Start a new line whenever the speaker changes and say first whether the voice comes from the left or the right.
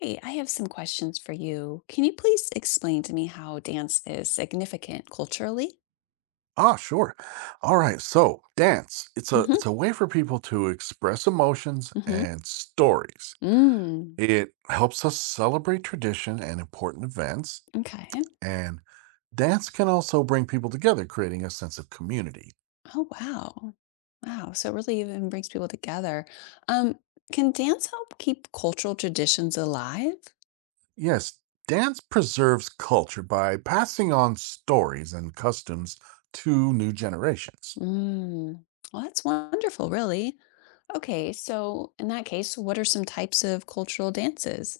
left: Hey, I have some questions for you. Can you please explain to me how dance is significant culturally?
right: Ah, sure. All right. So dance. It's a
left: Mm-hmm.
right: it's a way for people to express emotions
left: Mm-hmm.
right: and stories.
left: Mm.
right: It helps us celebrate tradition and important events.
left: Okay.
right: And dance can also bring people together, creating a sense of community.
left: Oh, wow. Wow. So it really even brings people together. Um, can dance help keep cultural traditions alive?
right: Yes, dance preserves culture by passing on stories and customs to new generations.
left: Mm. Well, that's wonderful, really. Okay, so in that case, what are some types of cultural dances?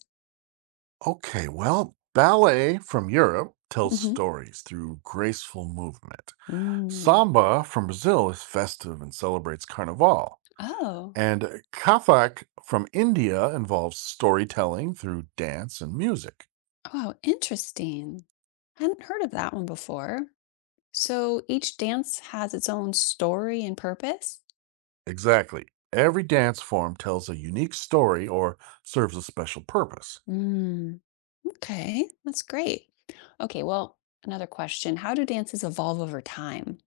right: Okay, well, ballet from Europe tells
left: Mm-hmm.
right: stories through graceful movement.
left: Mm.
right: Samba from Brazil is festive and celebrates Carnival.
left: Oh,
right: And Kathak from India involves storytelling through dance and music.
left: wow, interesting. Hadn't heard of that one before. So each dance has its own story and purpose?
right: Exactly. Every dance form tells a unique story or serves a special purpose.
left: Mm, okay, that's great. Okay, well, another question. How do dances evolve over time?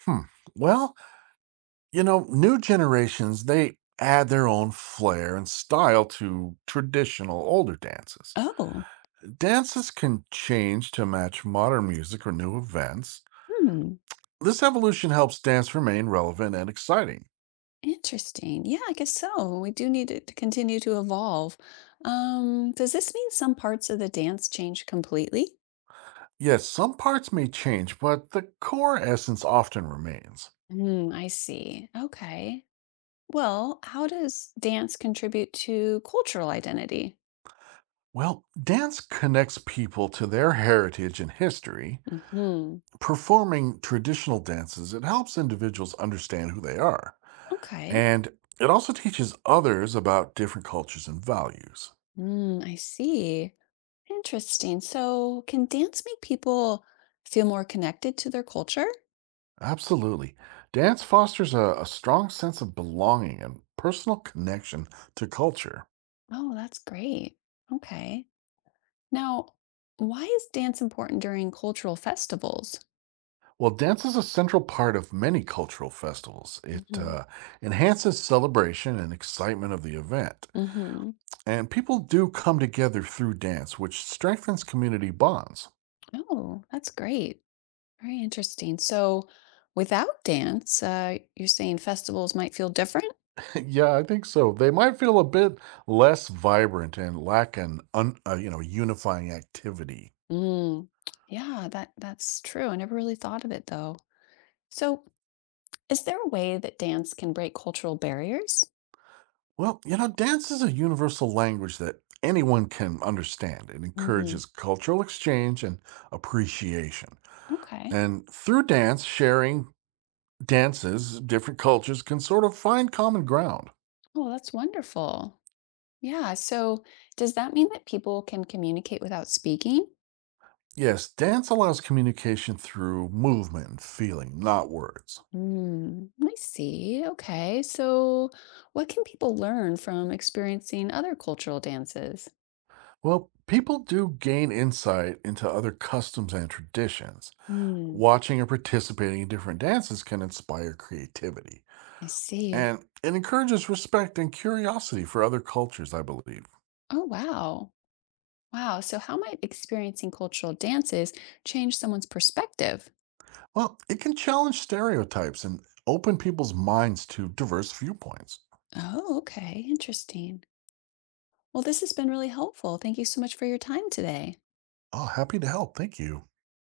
right: Hmm. Well, new generations, they add their own flair and style to traditional older dances.
left: Oh,
right: Dances can change to match modern music or new events.
left: hmm,
right: This evolution helps dance remain relevant and exciting.
left: interesting. Yeah, I guess so. We do need it to continue to evolve. Does this mean some parts of the dance change completely?
right: Yes, some parts may change, but the core essence often remains.
left: Hmm, I see. Okay. Well, how does dance contribute to cultural identity?
right: Well, dance connects people to their heritage and history.
left: Hmm.
right: Performing traditional dances, it helps individuals understand who they are.
left: Okay.
right: And it also teaches others about different cultures and values.
left: Hmm, I see. Interesting. So, can dance make people feel more connected to their culture?
right: Absolutely. Dance fosters a strong sense of belonging and personal connection to culture.
left: Oh, that's great. Okay. Now, why is dance important during cultural festivals?
right: Well, dance is a central part of many cultural festivals. It
left: Hmm.
right: enhances celebration and excitement of the event.
left: Hmm.
right: And people do come together through dance, which strengthens community bonds.
left: Oh, that's great. Very interesting. So, without dance, you're saying festivals might feel different?
right: Yeah, I think so. They might feel a bit less vibrant and lack you know unifying activity.
left: Mm. Yeah, that's true. I never really thought of it though. So, is there a way that dance can break cultural barriers?
right: Well, dance is a universal language that anyone can understand. It
left: Hmm.
right: encourages cultural exchange and appreciation.
left: Okay.
right: And through dance, sharing dances, different cultures can sort of find common ground.
left: Oh, that's wonderful. Yeah. So, does that mean that people can communicate without speaking?
right: Yes, dance allows communication through movement and feeling, not words.
left: Hmm. I see. Okay. So, what can people learn from experiencing other cultural dances?
right: Well, people do gain insight into other customs and traditions.
left: Hmm.
right: Watching or participating in different dances can inspire creativity.
left: I see.
right: And it encourages respect and curiosity for other cultures, I believe.
left: Oh, wow. Wow. So, how might experiencing cultural dances change someone's perspective?
right: Well, it can challenge stereotypes and open people's minds to diverse viewpoints.
left: Oh, okay. Interesting. Well, this has been really helpful. Thank you so much for your time today.
right: Oh, happy to help. Thank you.